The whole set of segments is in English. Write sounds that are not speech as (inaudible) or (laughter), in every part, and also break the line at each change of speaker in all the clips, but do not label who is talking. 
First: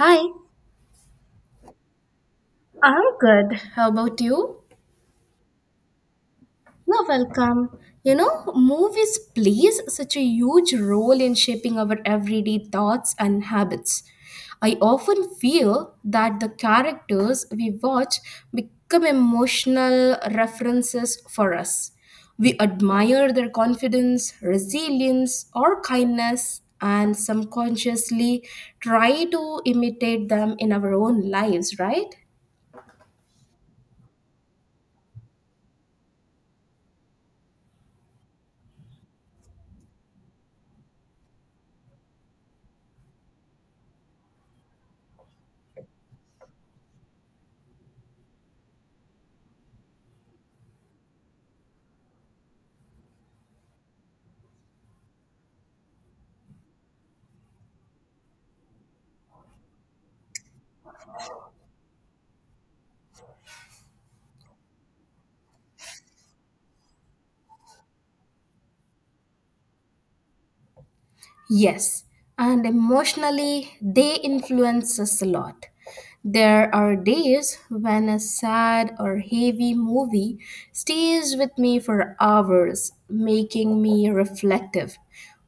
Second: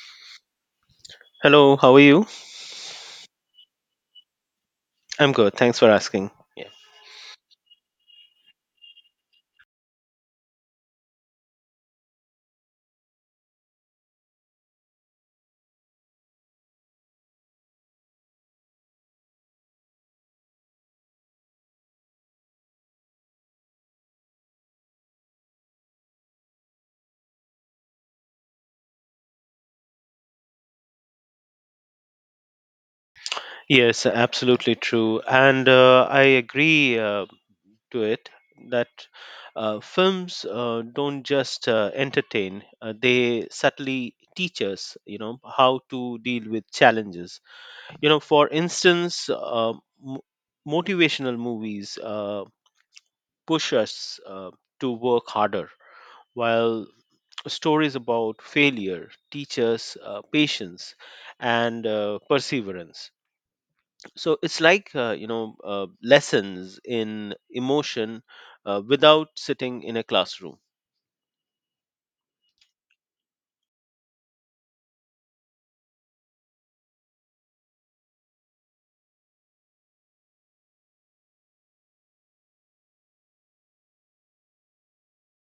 Hi,
Hello, how are you?
I'm good. How about you?
I'm good. Thanks for asking. Yeah.
You're welcome. You know, movies plays such a huge role in shaping our everyday thoughts and habits. I often feel that the characters we watch become emotional references for us. We admire their confidence, resilience, or kindness, and subconsciously try to imitate them in our own lives, right?
Yes, absolutely true. And I agree to it that films don't just entertain, they subtly teach us how to deal with challenges. You know, for instance, mo motivational movies push us to work harder, while stories about failure teach us patience and perseverance. So it's like, lessons in emotion without sitting in a classroom.
Yes, and emotionally, they influence us a lot. There are days when a sad or heavy movie stays with me for hours, making me reflective.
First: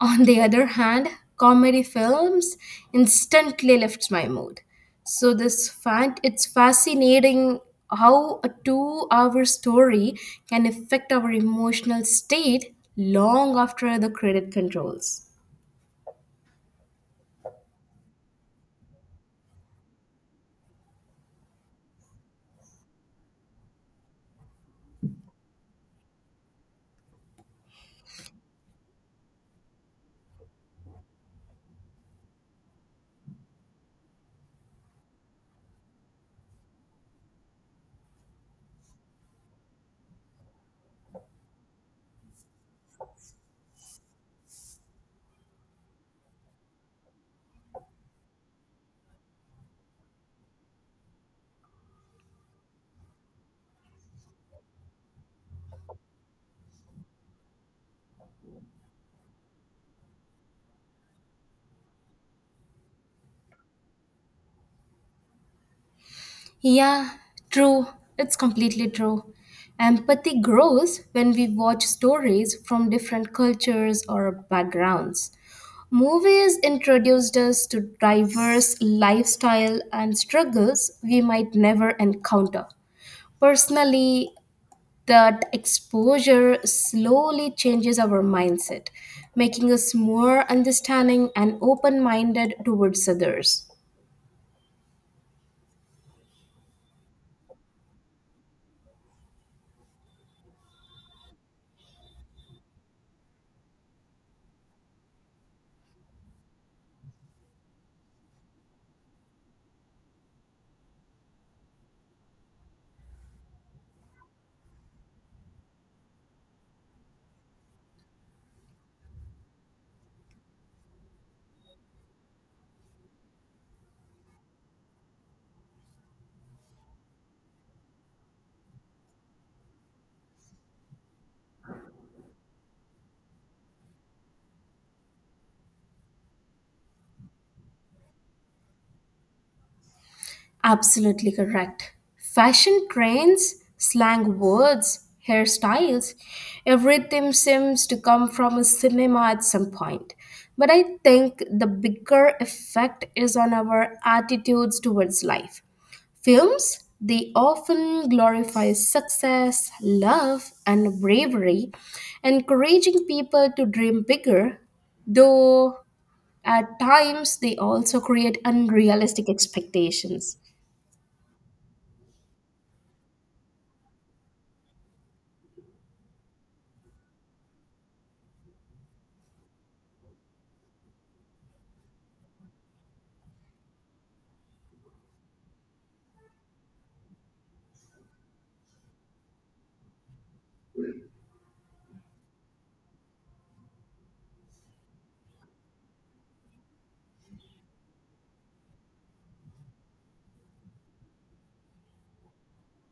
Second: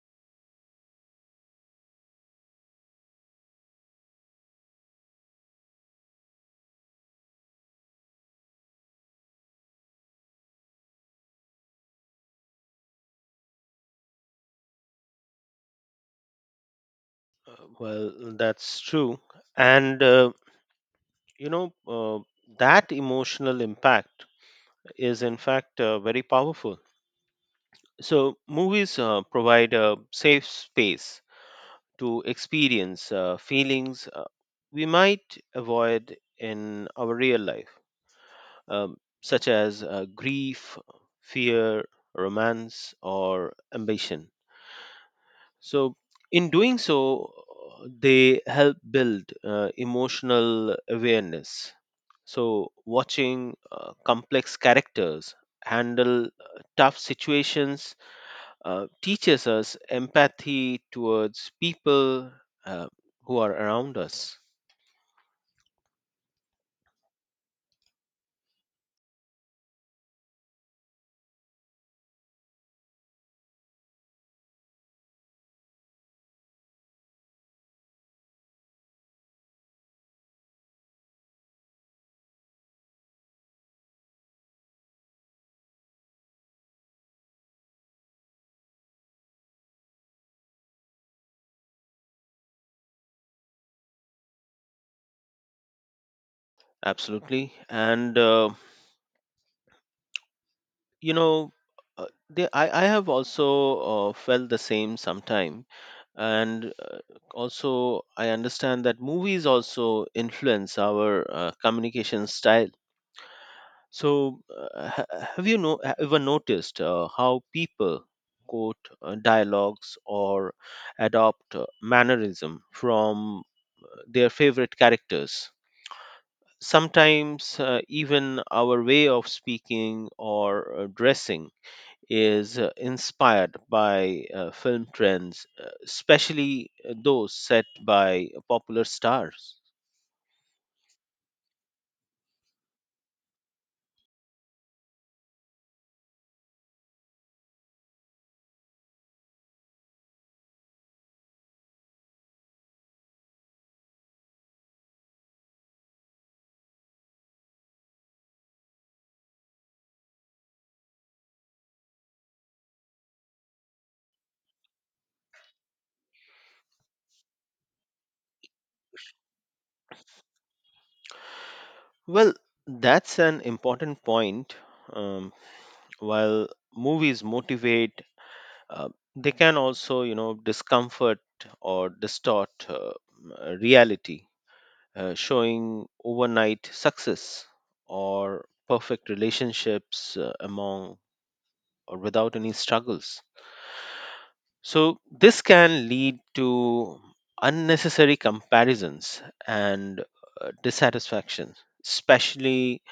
On the other hand, comedy films instantly lifts my mood. So this fact it's fascinating how a two-hour story can affect our emotional state long after the credit controls.
Well, that's true. And, you know, uh, that emotional impact is, in fact, very powerful. So movies provide a safe space to experience feelings we might avoid in our real life, um, such as grief, fear, romance, or ambition. So, in doing so, they help build emotional awareness. So, watching complex characters handle tough situations teaches us empathy towards people uh, who are around us.
Yeah, true. It's completely true. Empathy grows when we watch stories from different cultures or backgrounds. Movies introduced us to diverse lifestyle and struggles we might never encounter. Personally, that exposure slowly changes our mindset, making us more understanding and open minded towards others.
Absolutely. And you know I have also felt the same sometime and also I understand that movies also influence our communication style. So have you know, ever noticed how people quote dialogues or adopt mannerism from their favorite characters. Sometimes even our way of speaking or dressing is inspired by film trends, especially those set by popular stars.
Absolutely correct. Fashion trends, slang words, hairstyles, everything seems to come from a cinema at some point. But I think the bigger effect is on our attitudes towards life. Films, they often glorify success, love, and bravery, encouraging people to dream bigger, though at times they also create unrealistic expectations.
Well, that's an important point. Um, while movies motivate, uh, they can also, you know, discomfort or distort reality, showing overnight success or perfect relationships among or without any struggles. So, this can lead to unnecessary comparisons and dissatisfaction, especially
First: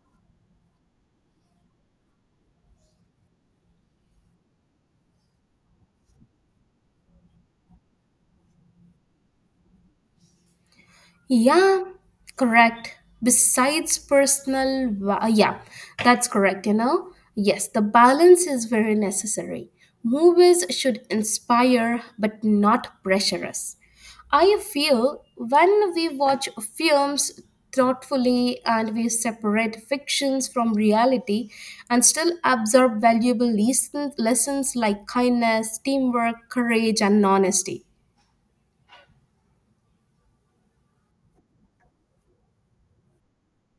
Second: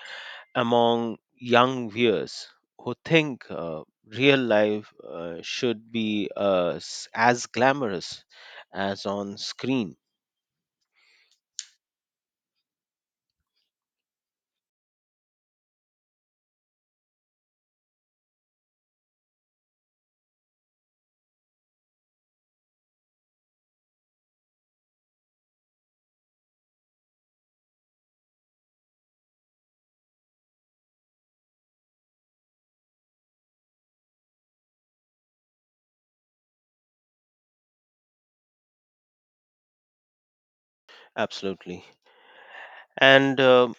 among young viewers who think real life should be as glamorous as on screen.
Yeah, correct. Yeah, that's correct, you know. Yes, the balance is very necessary. Movies should inspire but not pressure us. I feel when we watch films thoughtfully and we separate fictions from reality and still absorb valuable lessons like kindness, teamwork, courage, and honesty.
Absolutely. And, uh,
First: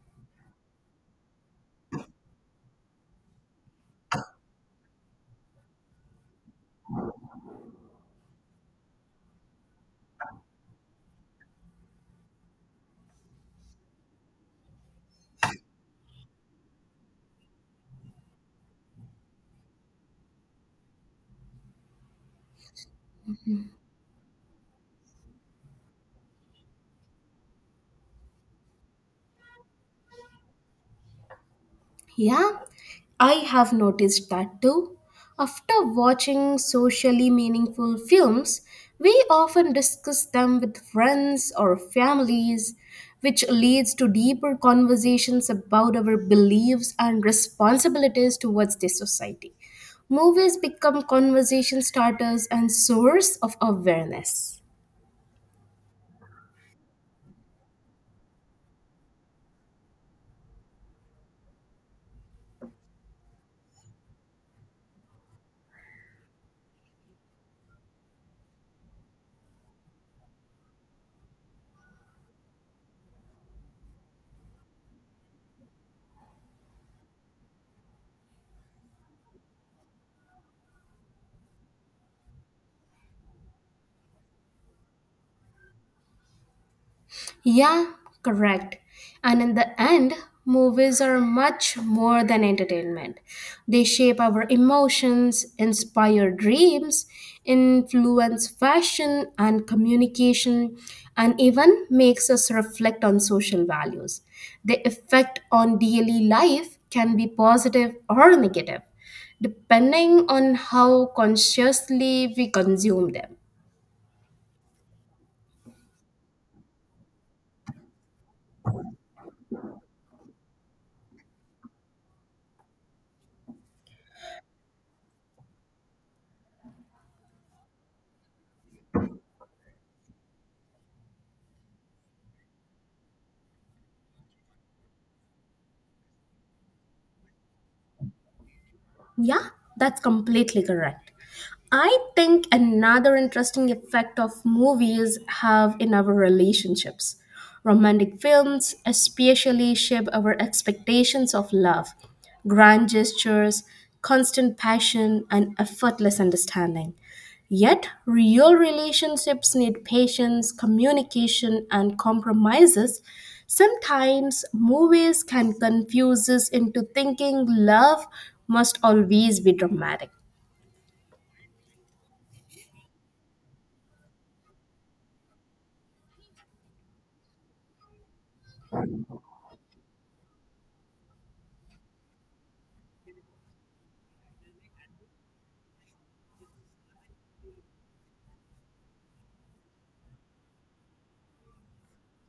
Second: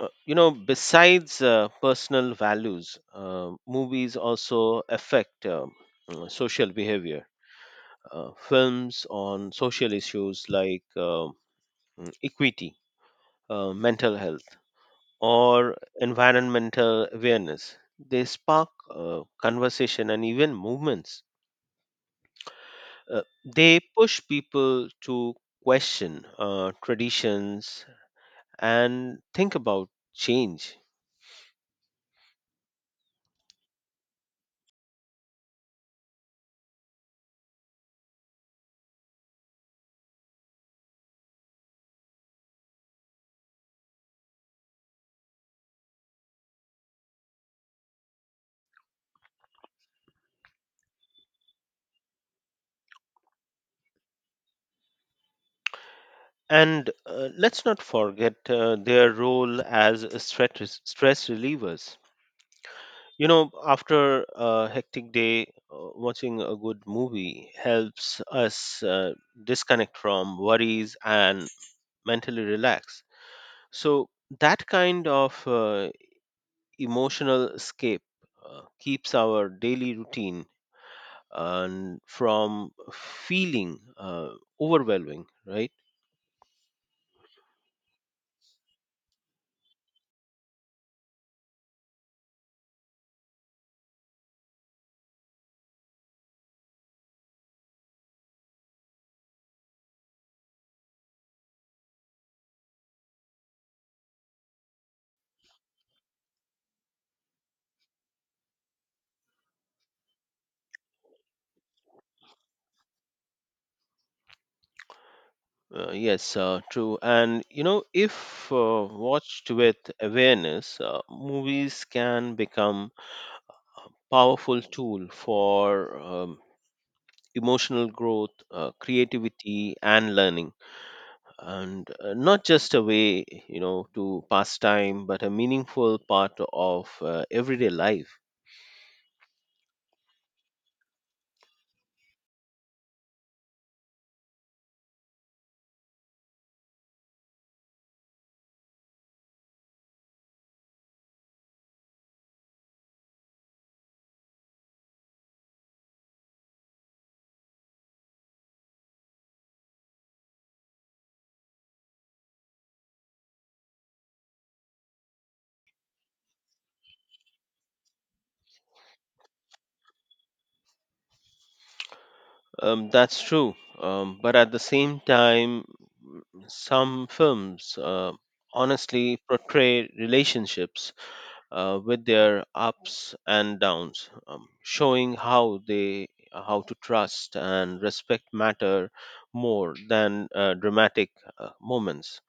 uh, you know, besides personal values, movies also affect social behavior. Films on social issues like equity, mental health, or environmental awareness. They spark conversation and even movements. Uh, they push people to question traditions and think about change.
Yeah, I have noticed that too. After watching socially meaningful films, we often discuss them with friends or families, which leads to deeper conversations about our beliefs and responsibilities towards the society. Movies become conversation starters and source of awareness.
And let's not forget their role as stress relievers. You know, after a hectic day, watching a good movie helps us disconnect from worries and mentally relax. So, that kind of emotional escape keeps our daily routine and from feeling overwhelming, right?
Yeah, correct. And in the end, movies are much more than entertainment. They shape our emotions, inspire dreams, influence fashion and communication, and even makes us reflect on social values. The effect on daily life can be positive or negative, depending on how consciously we consume them.
Yes, true. And you know, if watched with awareness, movies can become powerful tool for emotional growth, creativity, and learning. And not just a way, you know, to pass time, but a meaningful part of everyday life.
Yeah, that's completely correct. I think another interesting effect of movies have in our relationships. Romantic films especially shape our expectations of love, grand gestures, constant passion, and effortless understanding. Yet, real relationships need patience, communication, and compromises. Sometimes, movies can confuse us into thinking love must always be dramatic.
That's true. But at the same time, some films honestly portray relationships with their ups and downs, showing how they how to trust and respect matter more than dramatic moments.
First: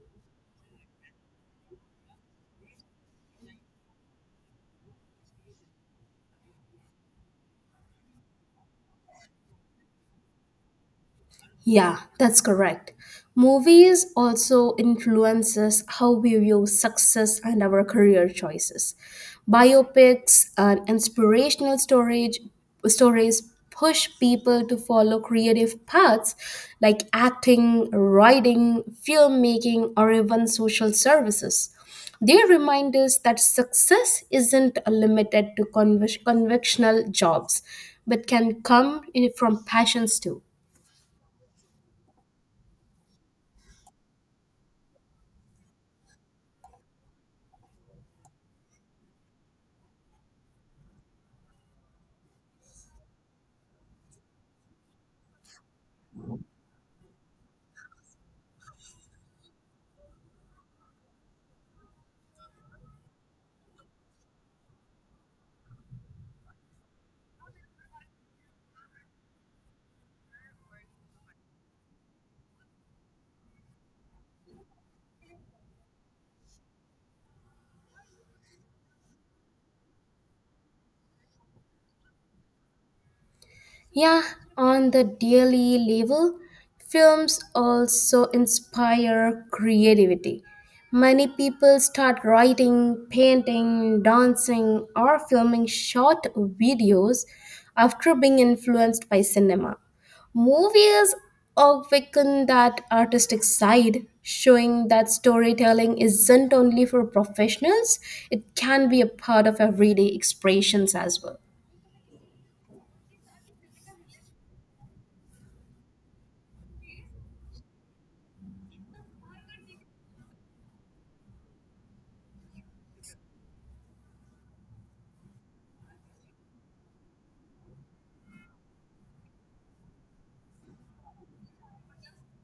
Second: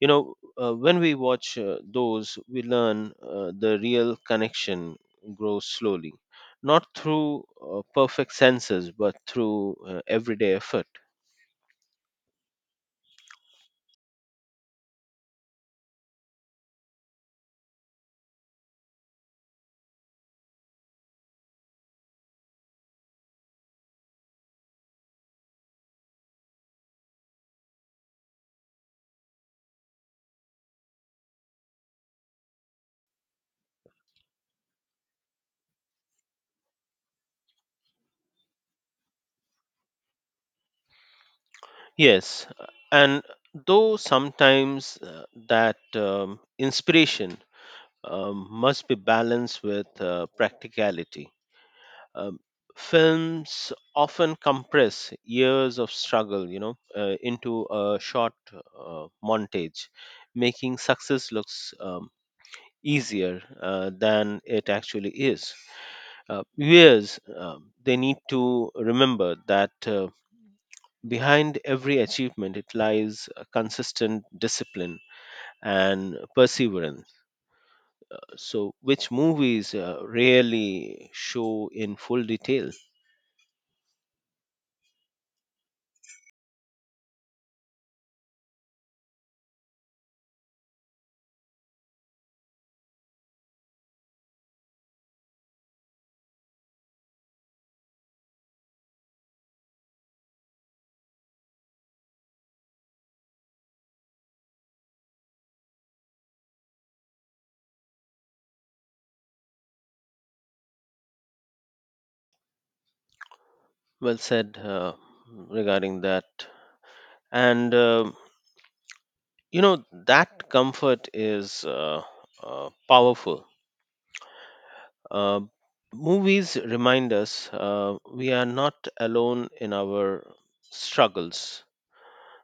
When we watch those, we learn the real connection grows slowly, not through perfect senses, but through everyday effort.
Yeah, that's correct. Movies also influences how we view success and our career choices. Biopics and inspirational storage stories push people to follow creative paths like acting, writing, filmmaking, or even social services. They remind us that success isn't limited to conventional jobs, but can come from passions too.
Yes, and though sometimes that inspiration must be balanced with practicality. Um, Films often compress years of struggle, into a short montage, making success looks easier than it actually is. Viewers, they need to remember that behind every achievement, it lies a consistent discipline and perseverance, so which movies rarely show in full detail.
Yeah, on the daily level, films also inspire creativity. Many people start writing, painting, dancing, or filming short videos after being influenced by cinema. Movies awaken that artistic side, showing that storytelling isn't only for professionals, it can be a part of everyday expressions as well.
Well said regarding that. And you know that comfort is powerful. uh, Movies remind us we are not alone in our struggles.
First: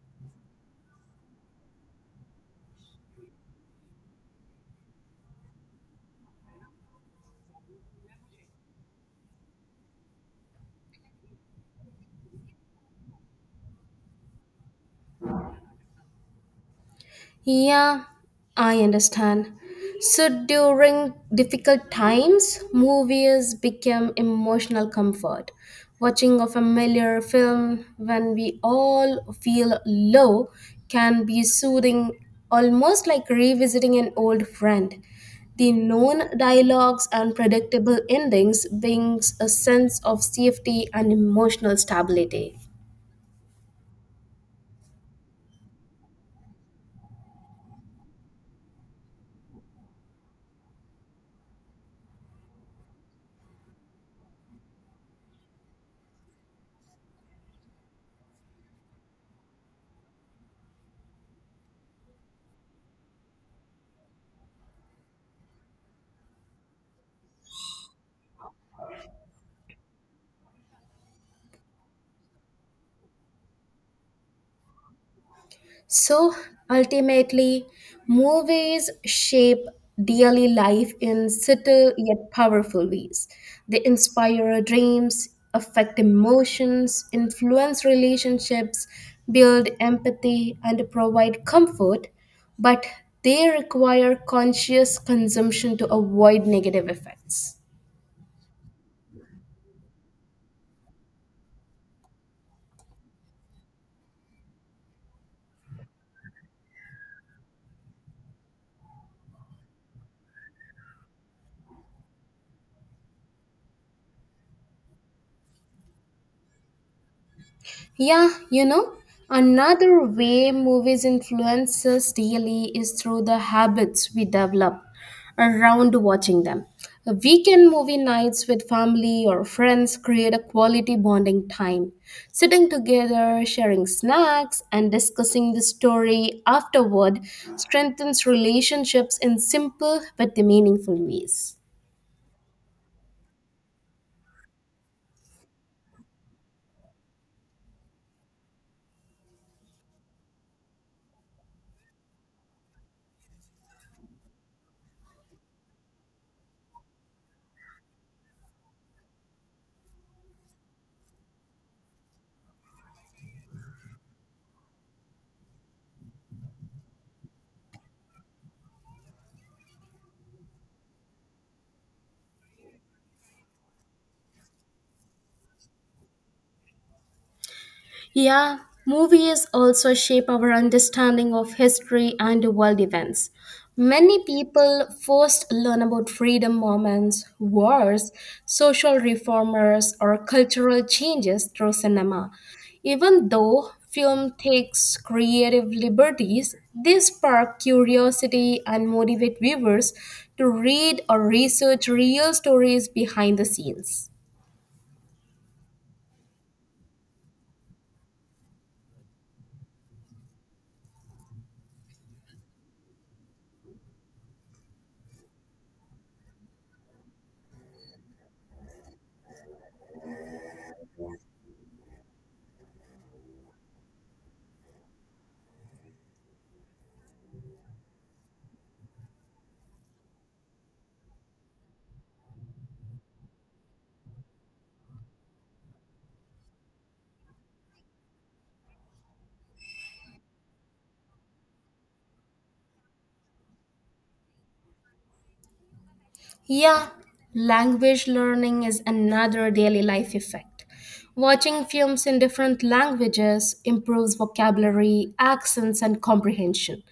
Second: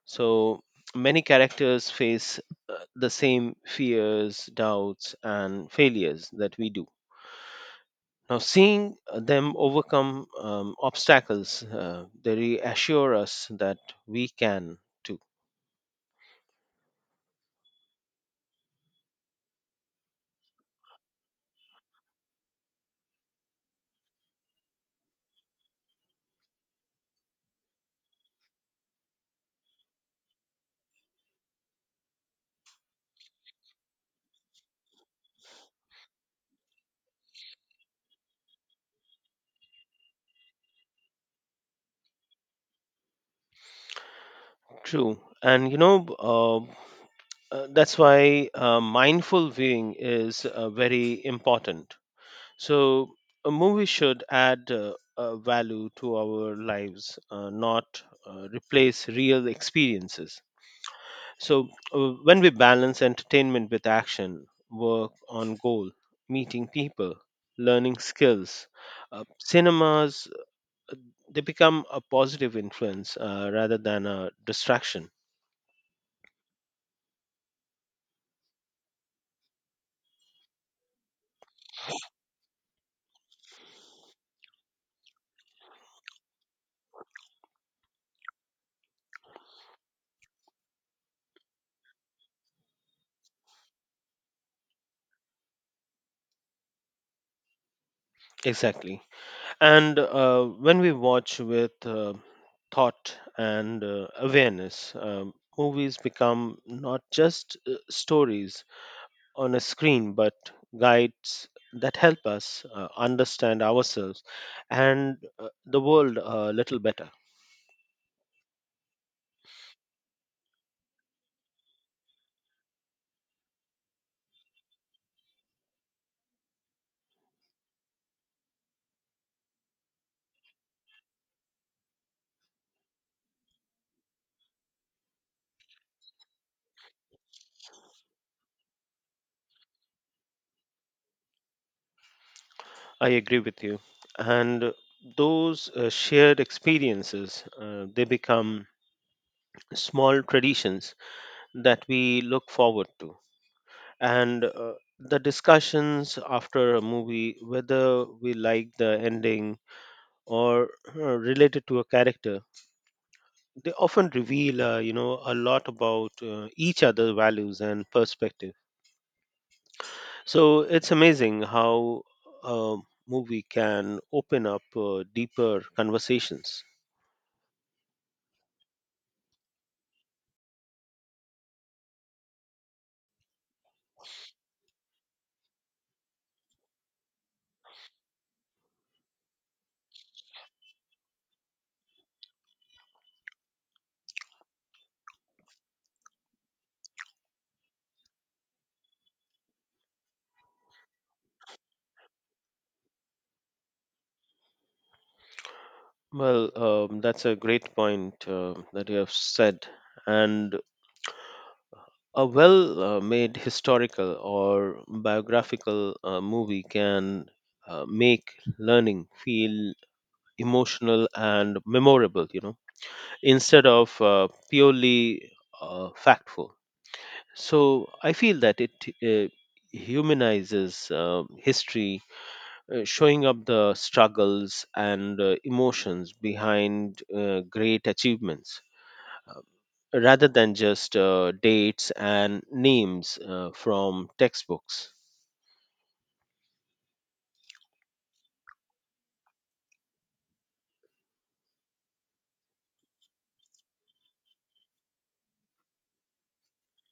So many characters face the same fears, doubts, and failures that we do. Now, seeing them overcome obstacles, they reassure us that we can too.
Yeah, I understand. So during difficult times, movies become emotional comfort. Watching a familiar film when we all feel low can be soothing, almost like revisiting an old friend. The known dialogues and predictable endings brings a sense of safety and emotional stability.
True. That's why mindful viewing is very important. So, a movie should add value to our lives, not replace real experiences. So, when we balance entertainment with action, work on goal, meeting people, learning skills, cinemas, uh, they become a positive influence rather than a distraction.
So ultimately, movies shape daily life in subtle yet powerful ways. They inspire dreams, affect emotions, influence relationships, build empathy, and provide comfort, but they require conscious consumption to avoid negative effects.
Exactly. And when we watch with thought and awareness, movies become not just stories on a screen, but guides that help us understand ourselves and the world a little better.
Yeah, you know, another way movies influence us daily is through the habits we develop around watching them. A weekend movie nights with family or friends create a quality bonding time. Sitting together, sharing snacks, and discussing the story afterward strengthens relationships in simple but the meaningful ways.
I agree with you. And those shared experiences, they become small traditions that we look forward to. And the discussions after a movie, whether we like the ending or related to a character, they often reveal a lot about each other's values and perspective. So it's amazing how a movie can open up deeper conversations.
Yeah, movies also shape our understanding of history and world events. Many people first learn about freedom moments, wars, social reformers, or cultural changes through cinema. Even though film takes creative liberties, they spark curiosity and motivate viewers to read or research real stories behind the scenes.
Well that's a great point that you have said. And a well made historical or biographical movie can make learning feel emotional and memorable, you know, instead of purely factful. So I feel that it uh, humanizes history, showing up the struggles and emotions behind great achievements, uh, rather than just dates and names from textbooks.
Yeah, language learning is another daily life effect. Watching films in different languages improves vocabulary, accents, and comprehension.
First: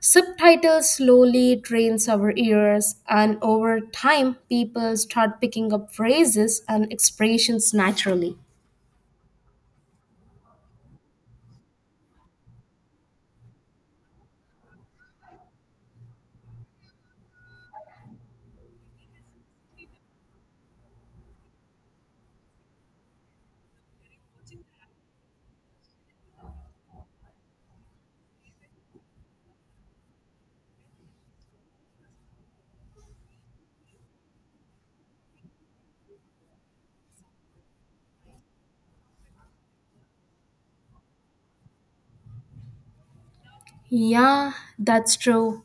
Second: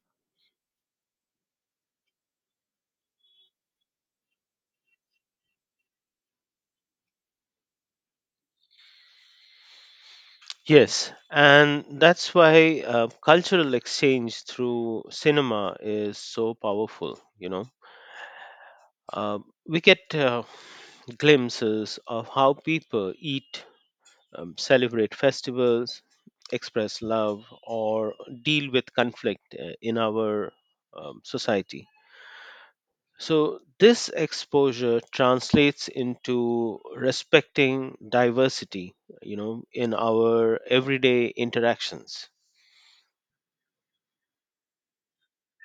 Subtitles slowly trains our ears, and over time, people start picking up phrases and expressions naturally.
Yes, and that's why cultural exchange through cinema is so powerful. You know, uh, we get glimpses of how people eat, celebrate festivals, express love, or deal with conflict in our society. So, this exposure translates into respecting diversity, you know, in our everyday interactions.
Yeah, that's true.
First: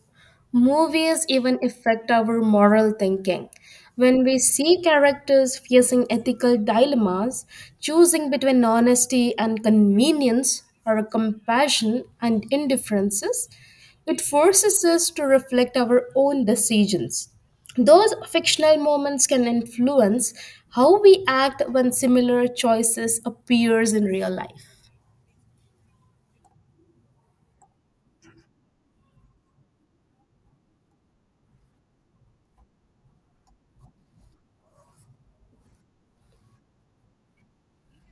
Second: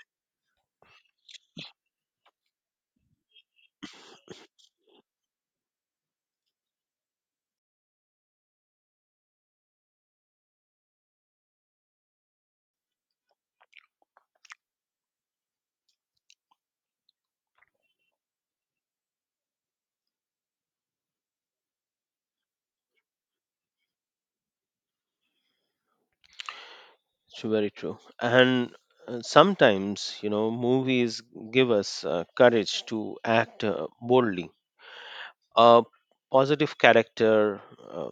Movies even affect our moral thinking. When we see characters facing ethical dilemmas, choosing between honesty and convenience or compassion and indifferences, it forces us to reflect our own decisions. Those fictional moments can influence how we act when similar choices appears in real life.
It's very true. And sometimes, you know, movies give us courage to act boldly. A positive character uh,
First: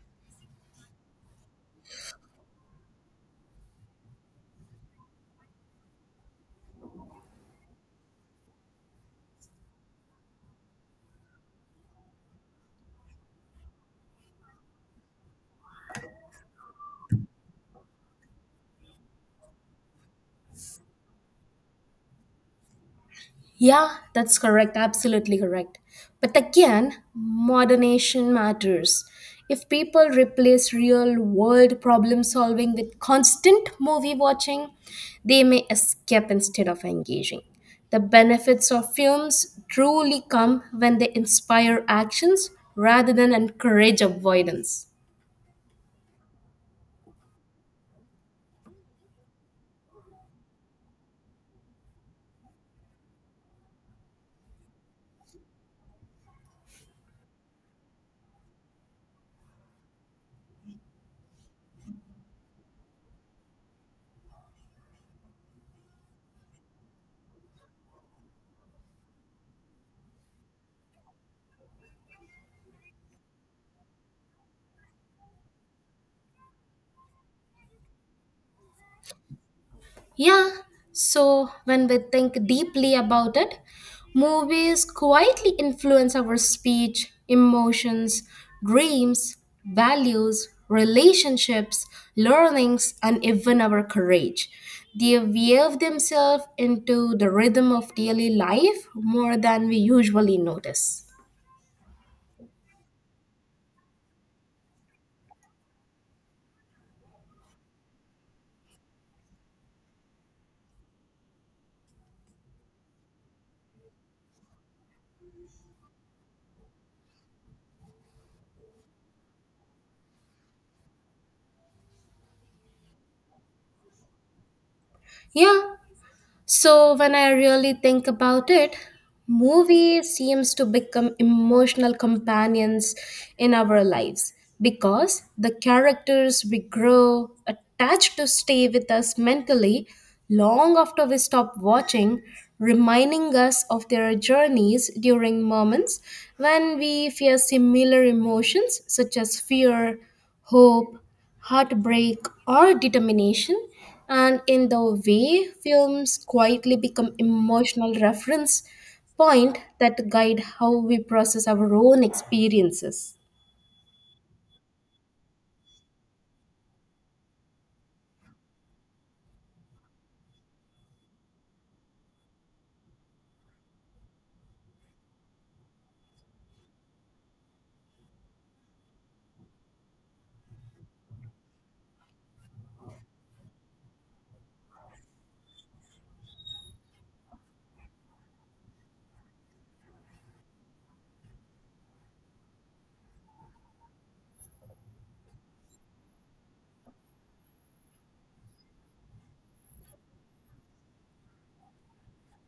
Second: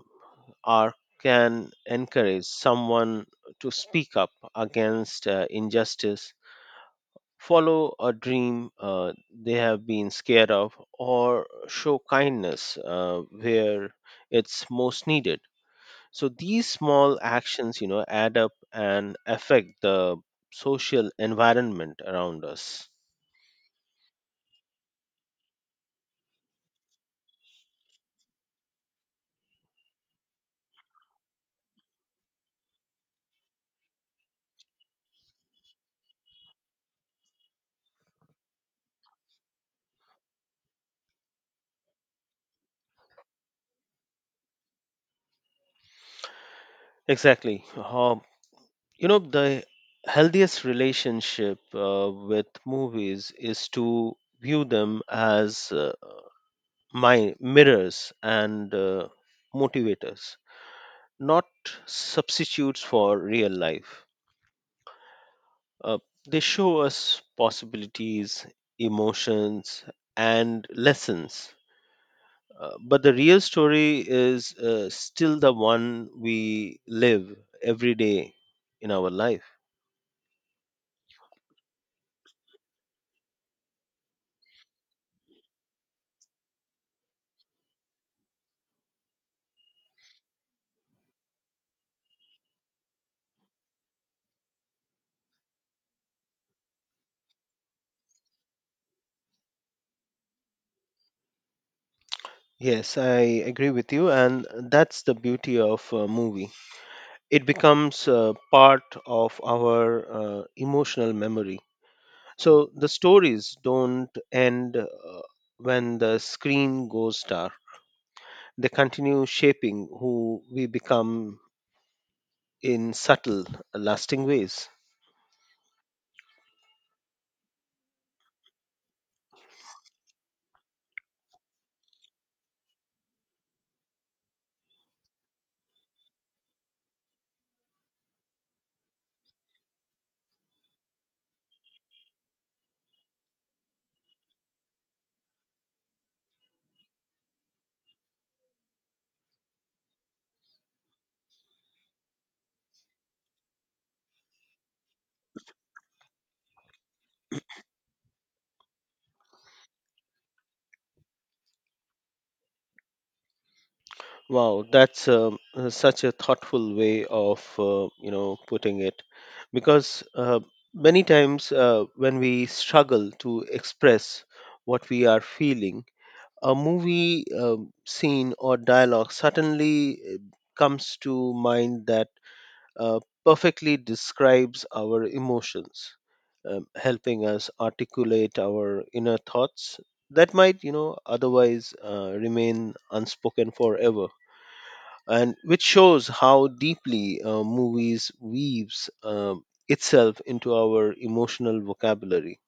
arc can encourage someone to speak up against injustice, follow a dream they have been scared of, or show kindness where it's most needed. So these small actions, you know, add up and affect the social environment around us.
Yeah, that's correct. Absolutely correct. But again, modernation matters. If people replace real world problem solving with constant movie watching, they may escape instead of engaging. The benefits of films truly come when they inspire actions rather than encourage avoidance.
Exactly. The healthiest relationship with movies is to view them as my mirrors and motivators, not substitutes for real life. uh, they show us possibilities, emotions, and lessons, but the real story is still the one we live every day in our life.
Yeah, so when we think deeply about it, movies quietly influence our speech, emotions, dreams, values, relationships, learnings, and even our courage. They weave themselves into the rhythm of daily life more than we usually notice.
Yes, I agree with you, and that's the beauty of a movie. It becomes part of our emotional memory. So the stories don't end when the screen goes dark, they continue shaping who we become in subtle, lasting ways.
Yeah, so, when I really think about it, movie seems to become emotional companions in our lives because the characters we grow attached to stay with us mentally long after we stop watching, reminding us of their journeys during moments when we fear similar emotions such as fear, hope, heartbreak, or determination. And in the way, films quietly become emotional reference point that guide how we process our own experiences.
Wow, that's such a thoughtful way of putting it, because many times when we struggle to express what we are feeling, a movie scene or dialogue suddenly comes to mind that perfectly describes our emotions, helping us articulate our inner thoughts that might you know otherwise remain unspoken forever, and which shows how deeply movies weaves itself into our emotional vocabulary.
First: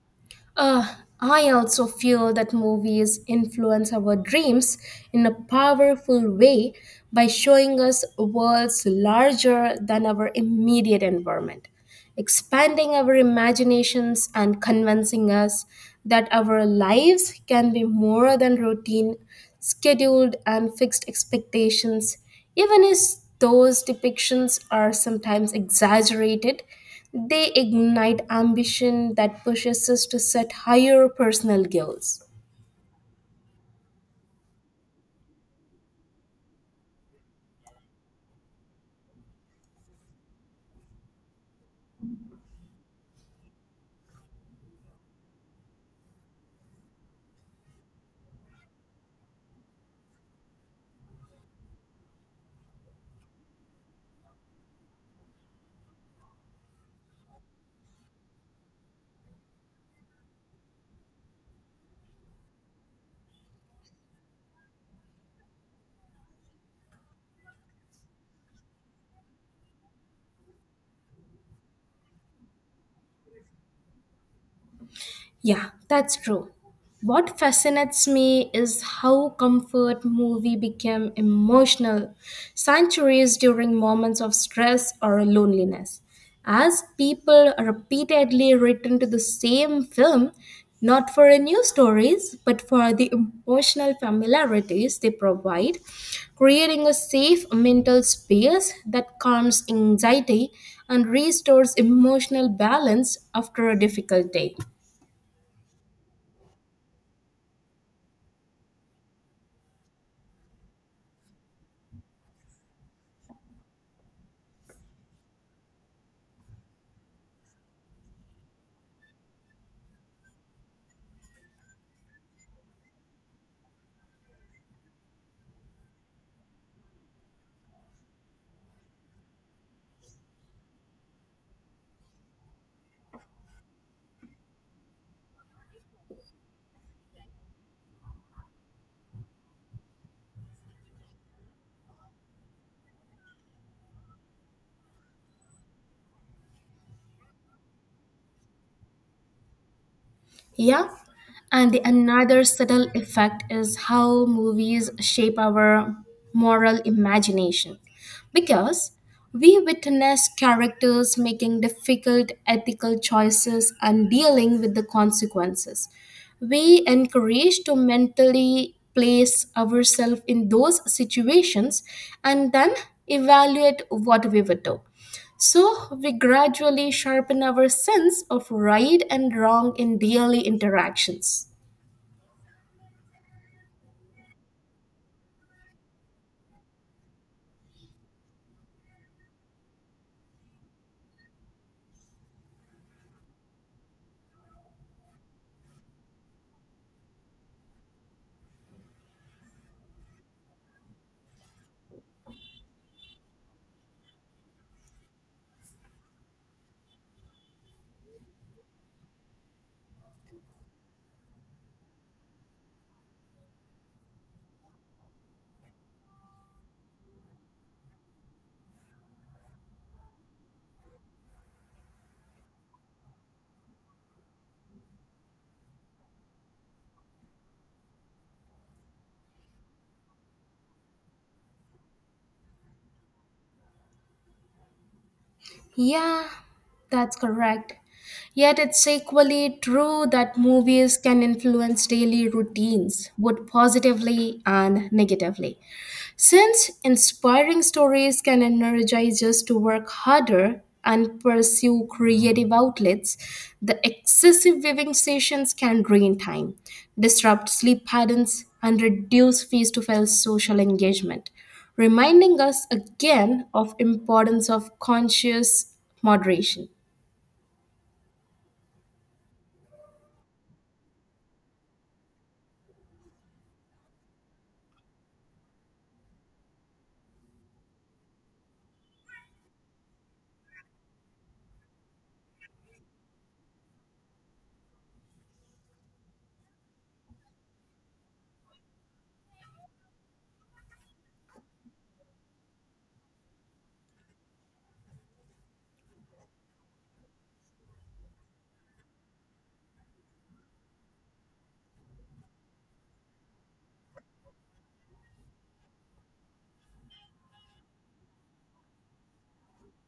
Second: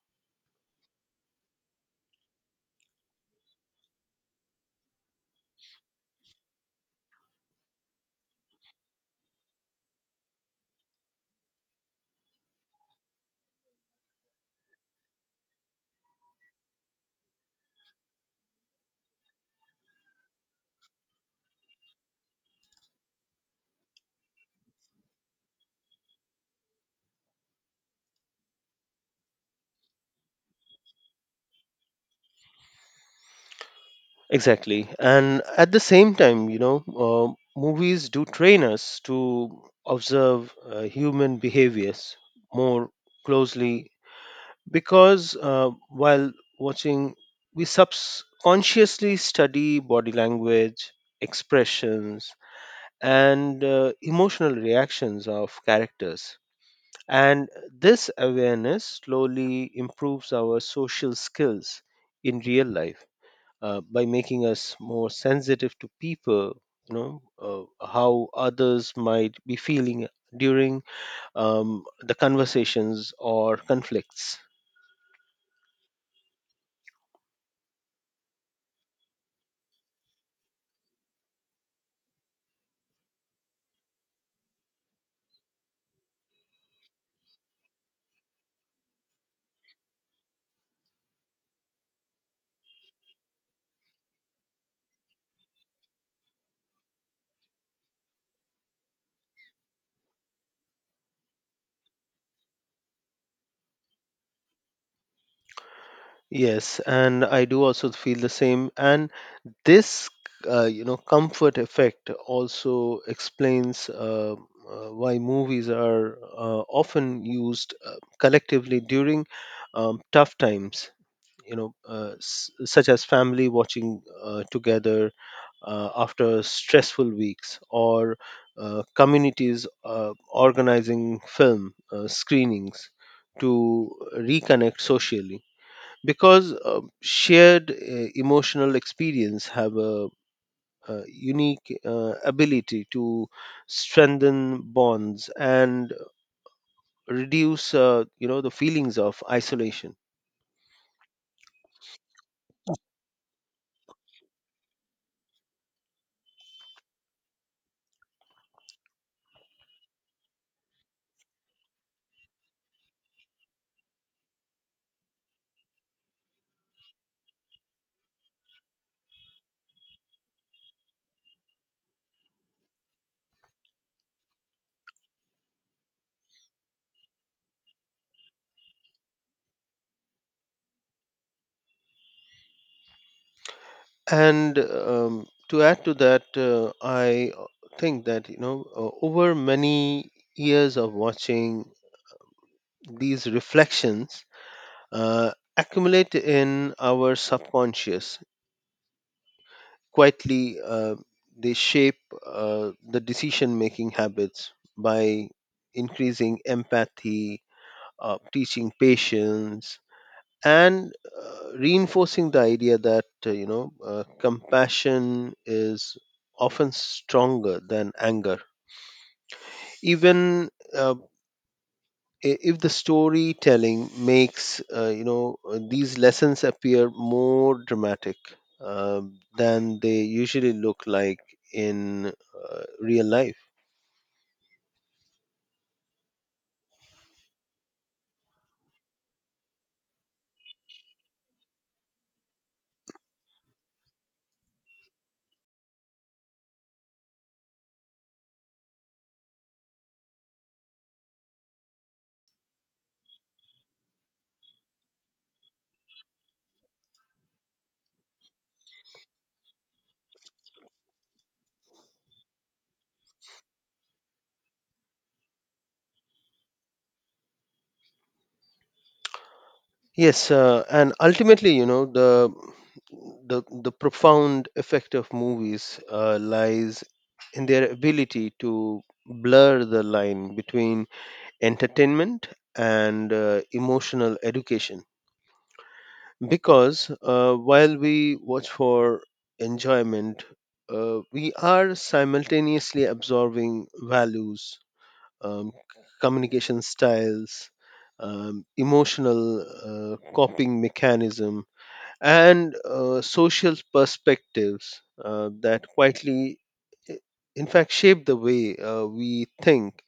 Uh, I also feel that movies influence our dreams in a powerful way by showing us worlds larger than our immediate environment, expanding our imaginations and convincing us that our lives can be more than routine, scheduled, and fixed expectations, even if those depictions are sometimes exaggerated they ignite ambition that pushes us to set higher personal goals.
Exactly, and at the same time, you know, uh, movies do train us to observe human behaviors more closely, because while watching we subconsciously study body language, expressions, and emotional reactions of characters. And this awareness slowly improves our social skills in real life, by making us more sensitive to people, you know, how others might be feeling during the conversations or conflicts.
Yeah, that's true. What fascinates me is how comfort movie became emotional sanctuaries during moments of stress or loneliness. As people repeatedly return to the same film, not for new stories, but for the emotional familiarities they provide, creating a safe mental space that calms anxiety and restores emotional balance after a difficult day.
Yes, and I do also feel the same. And this comfort effect also explains why movies are often used collectively during tough times, you know, such as family watching together after stressful weeks, or communities organizing film screenings to reconnect socially, because shared emotional experience have a unique ability to strengthen bonds and reduce the feelings of isolation.
Yeah. And the another subtle effect is how movies shape our moral imagination. Because we witness characters making difficult ethical choices and dealing with the consequences. We encourage to mentally place ourselves in those situations and then evaluate what we would do so we gradually sharpen our sense of right and wrong in daily interactions.
And to add to that I think that you know over many years of watching these reflections accumulate in our subconscious quietly. They shape the decision making habits by increasing empathy, teaching patience, and reinforcing the idea that compassion is often stronger than anger, even uh, I- if the storytelling makes these lessons appear more dramatic uh, than they usually look like in real life.
Yeah, that's correct. Yet it's equally true that movies can influence daily routines, both positively and negatively. Since inspiring stories can energize us to work harder and pursue creative outlets, the excessive viewing sessions can drain time, disrupt sleep patterns, and reduce face-to-face social engagement, reminding us again of importance of conscious moderation.
Yes, and ultimately, you know, the profound effect of movies lies in their ability to blur the line between entertainment and emotional education. Because while we watch for enjoyment, we are simultaneously absorbing values, um, communication styles, emotional coping mechanism, and social perspectives that quietly, i- in fact, shape the way we think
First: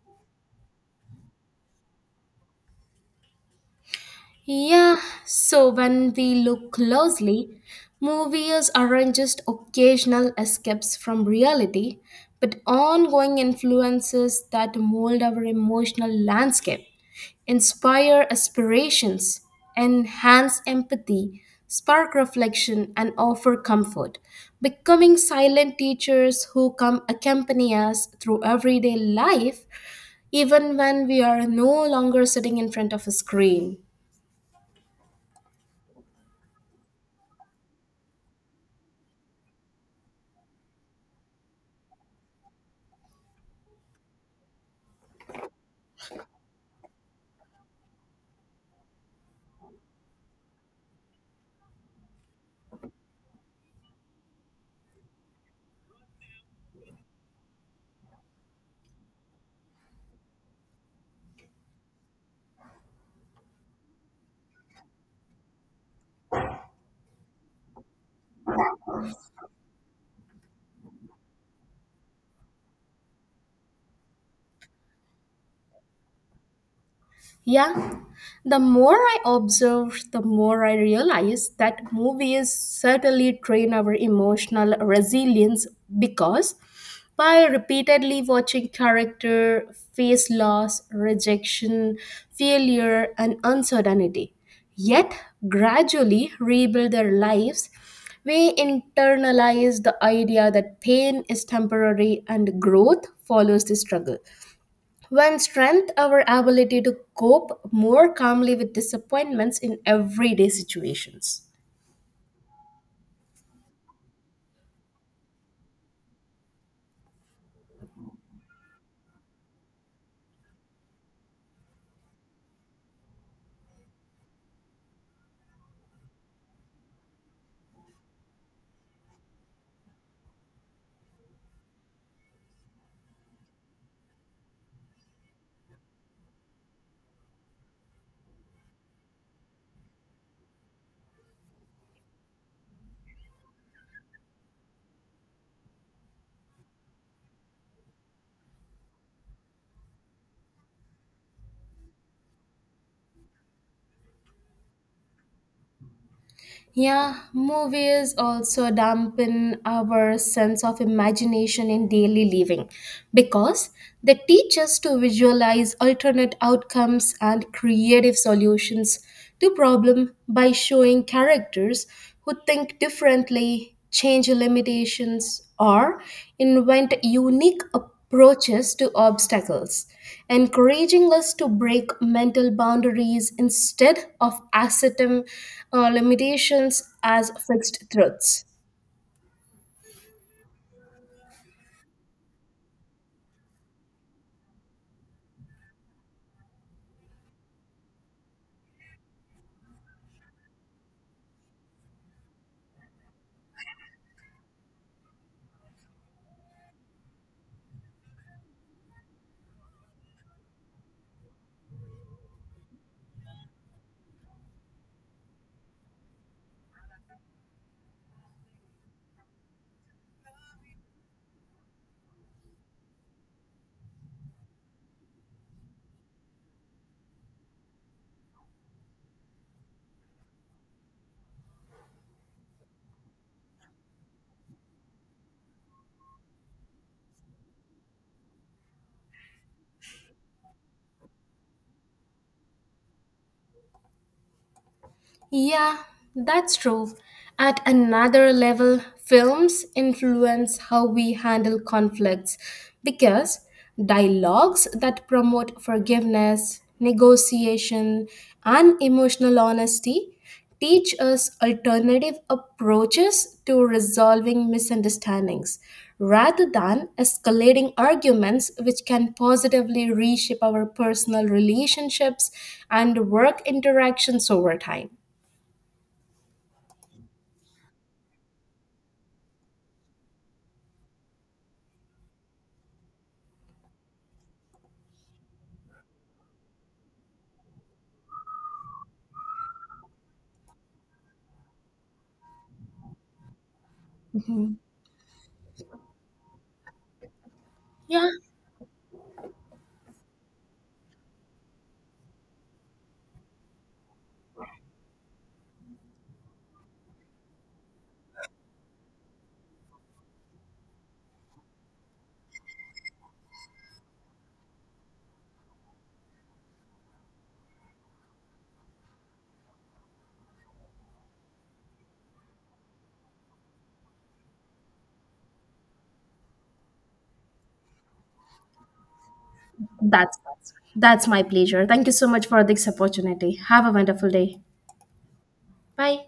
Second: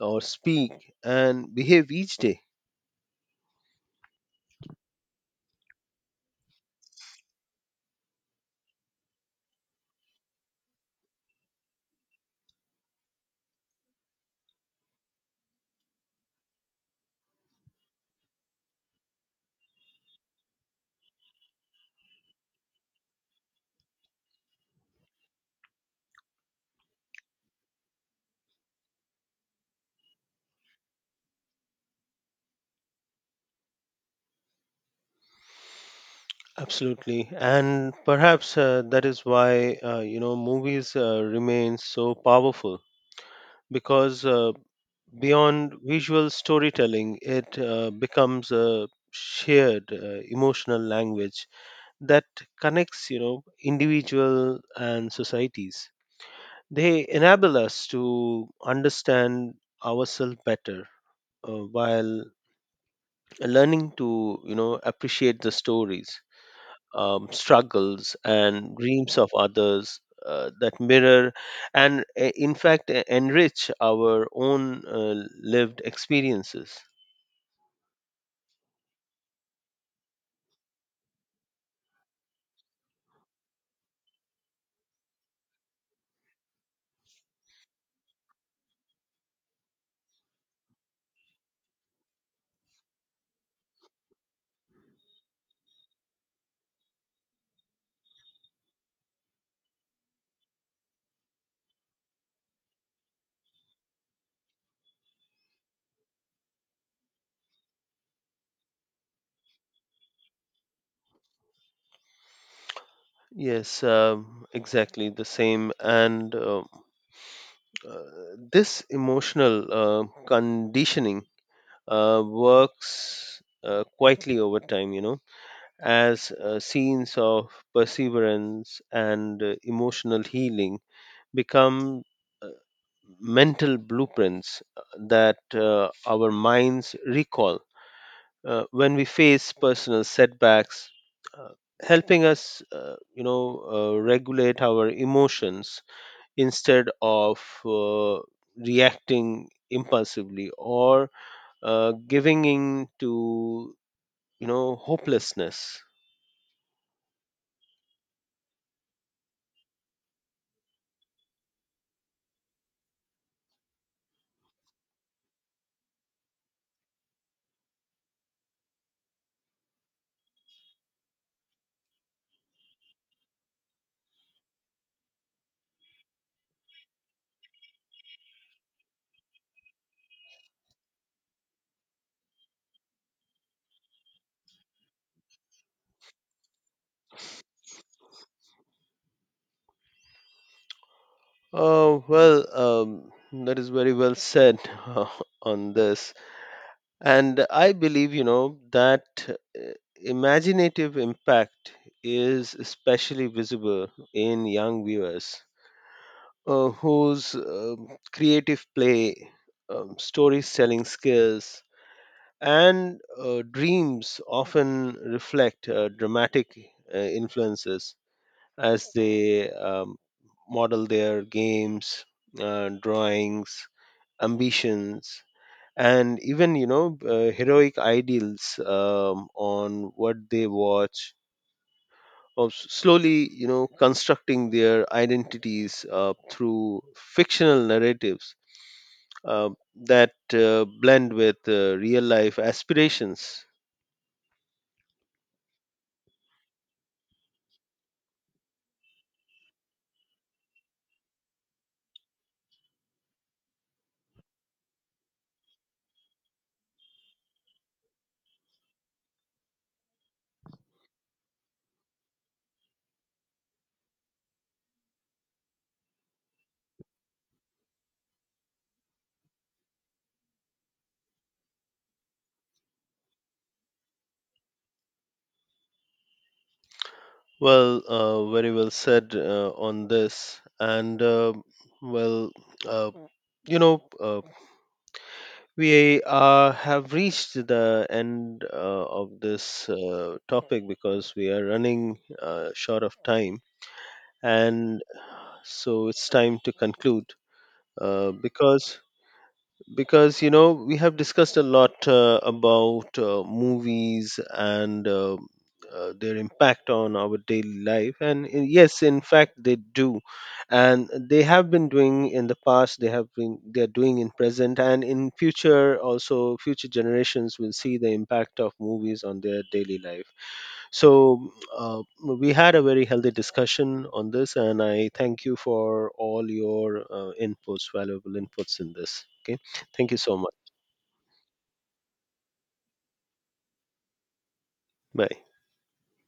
or speak and behave each day.
Yeah, so when we look closely, movies aren't just occasional escapes from reality, but ongoing influences that mold our emotional landscape, inspire aspirations, enhance empathy, spark reflection, and offer comfort, becoming silent teachers who come accompany us through everyday life, even when we are no longer sitting in front of a screen.
Absolutely, and perhaps that is why movies remain so powerful because beyond visual storytelling, it becomes a shared emotional language that connects, you know, individual and societies. They enable us to understand ourselves better while learning to, you know, appreciate the stories, struggles, and dreams of others that mirror and, in fact, enrich our own lived experiences.
Yeah, the more I observe, the more I realize that movies certainly train our emotional resilience because by repeatedly watching character face loss, rejection, failure, and uncertainty, yet gradually rebuild their lives, we internalize the idea that pain is temporary and growth follows the struggle one strength, our ability to cope more calmly with disappointments in everyday situations.
Yes, exactly the same. And uh, this emotional conditioning works quietly over time, you know, as scenes of perseverance and emotional healing become uh, mental blueprints that our minds recall when we face personal setbacks, uh, helping us regulate our emotions instead of reacting impulsively or giving in to, you know, hopelessness.
Yeah, movies also dampen our sense of imagination in daily living because they teach us to visualize alternate outcomes and creative solutions to problem by showing characters who think differently, change limitations, or invent unique approaches to obstacles, encouraging us to break mental boundaries instead of accepting limitations as fixed truths.
Oh, well, that is very well said (laughs) on this. And I believe, you know, that imaginative impact is especially visible in young viewers whose creative play, storytelling skills, and dreams often reflect dramatic influences as they model their games, drawings, ambitions, and even you know heroic ideals on what they watch, of slowly, you know, constructing their identities through fictional narratives uh, that blend with real life aspirations.
Yeah, that's true. At another level, films influence how we handle conflicts because dialogues that promote forgiveness, negotiation, and emotional honesty teach us alternative approaches to resolving misunderstandings rather than escalating arguments which can positively reshape our personal relationships and work interactions over time.
Well very well said on this. And well uh, you know uh, we have reached the end of this topic, because we are running short of time.
Mm.
And so it's time to conclude,
Yeah,
because because you know we have discussed a lot about movies and their impact on our daily life. And yes, in fact they do, and they have been doing in the past, they have been they are doing in present, and in future also future generations will see the impact of movies on their daily life. So uh, we had a very healthy discussion on this, and I thank you for all your inputs, valuable inputs in this. Okay, thank you so
that's
much.
that's my pleasure. Thank you so much for this opportunity. Have a wonderful day.
Bye.
Bye.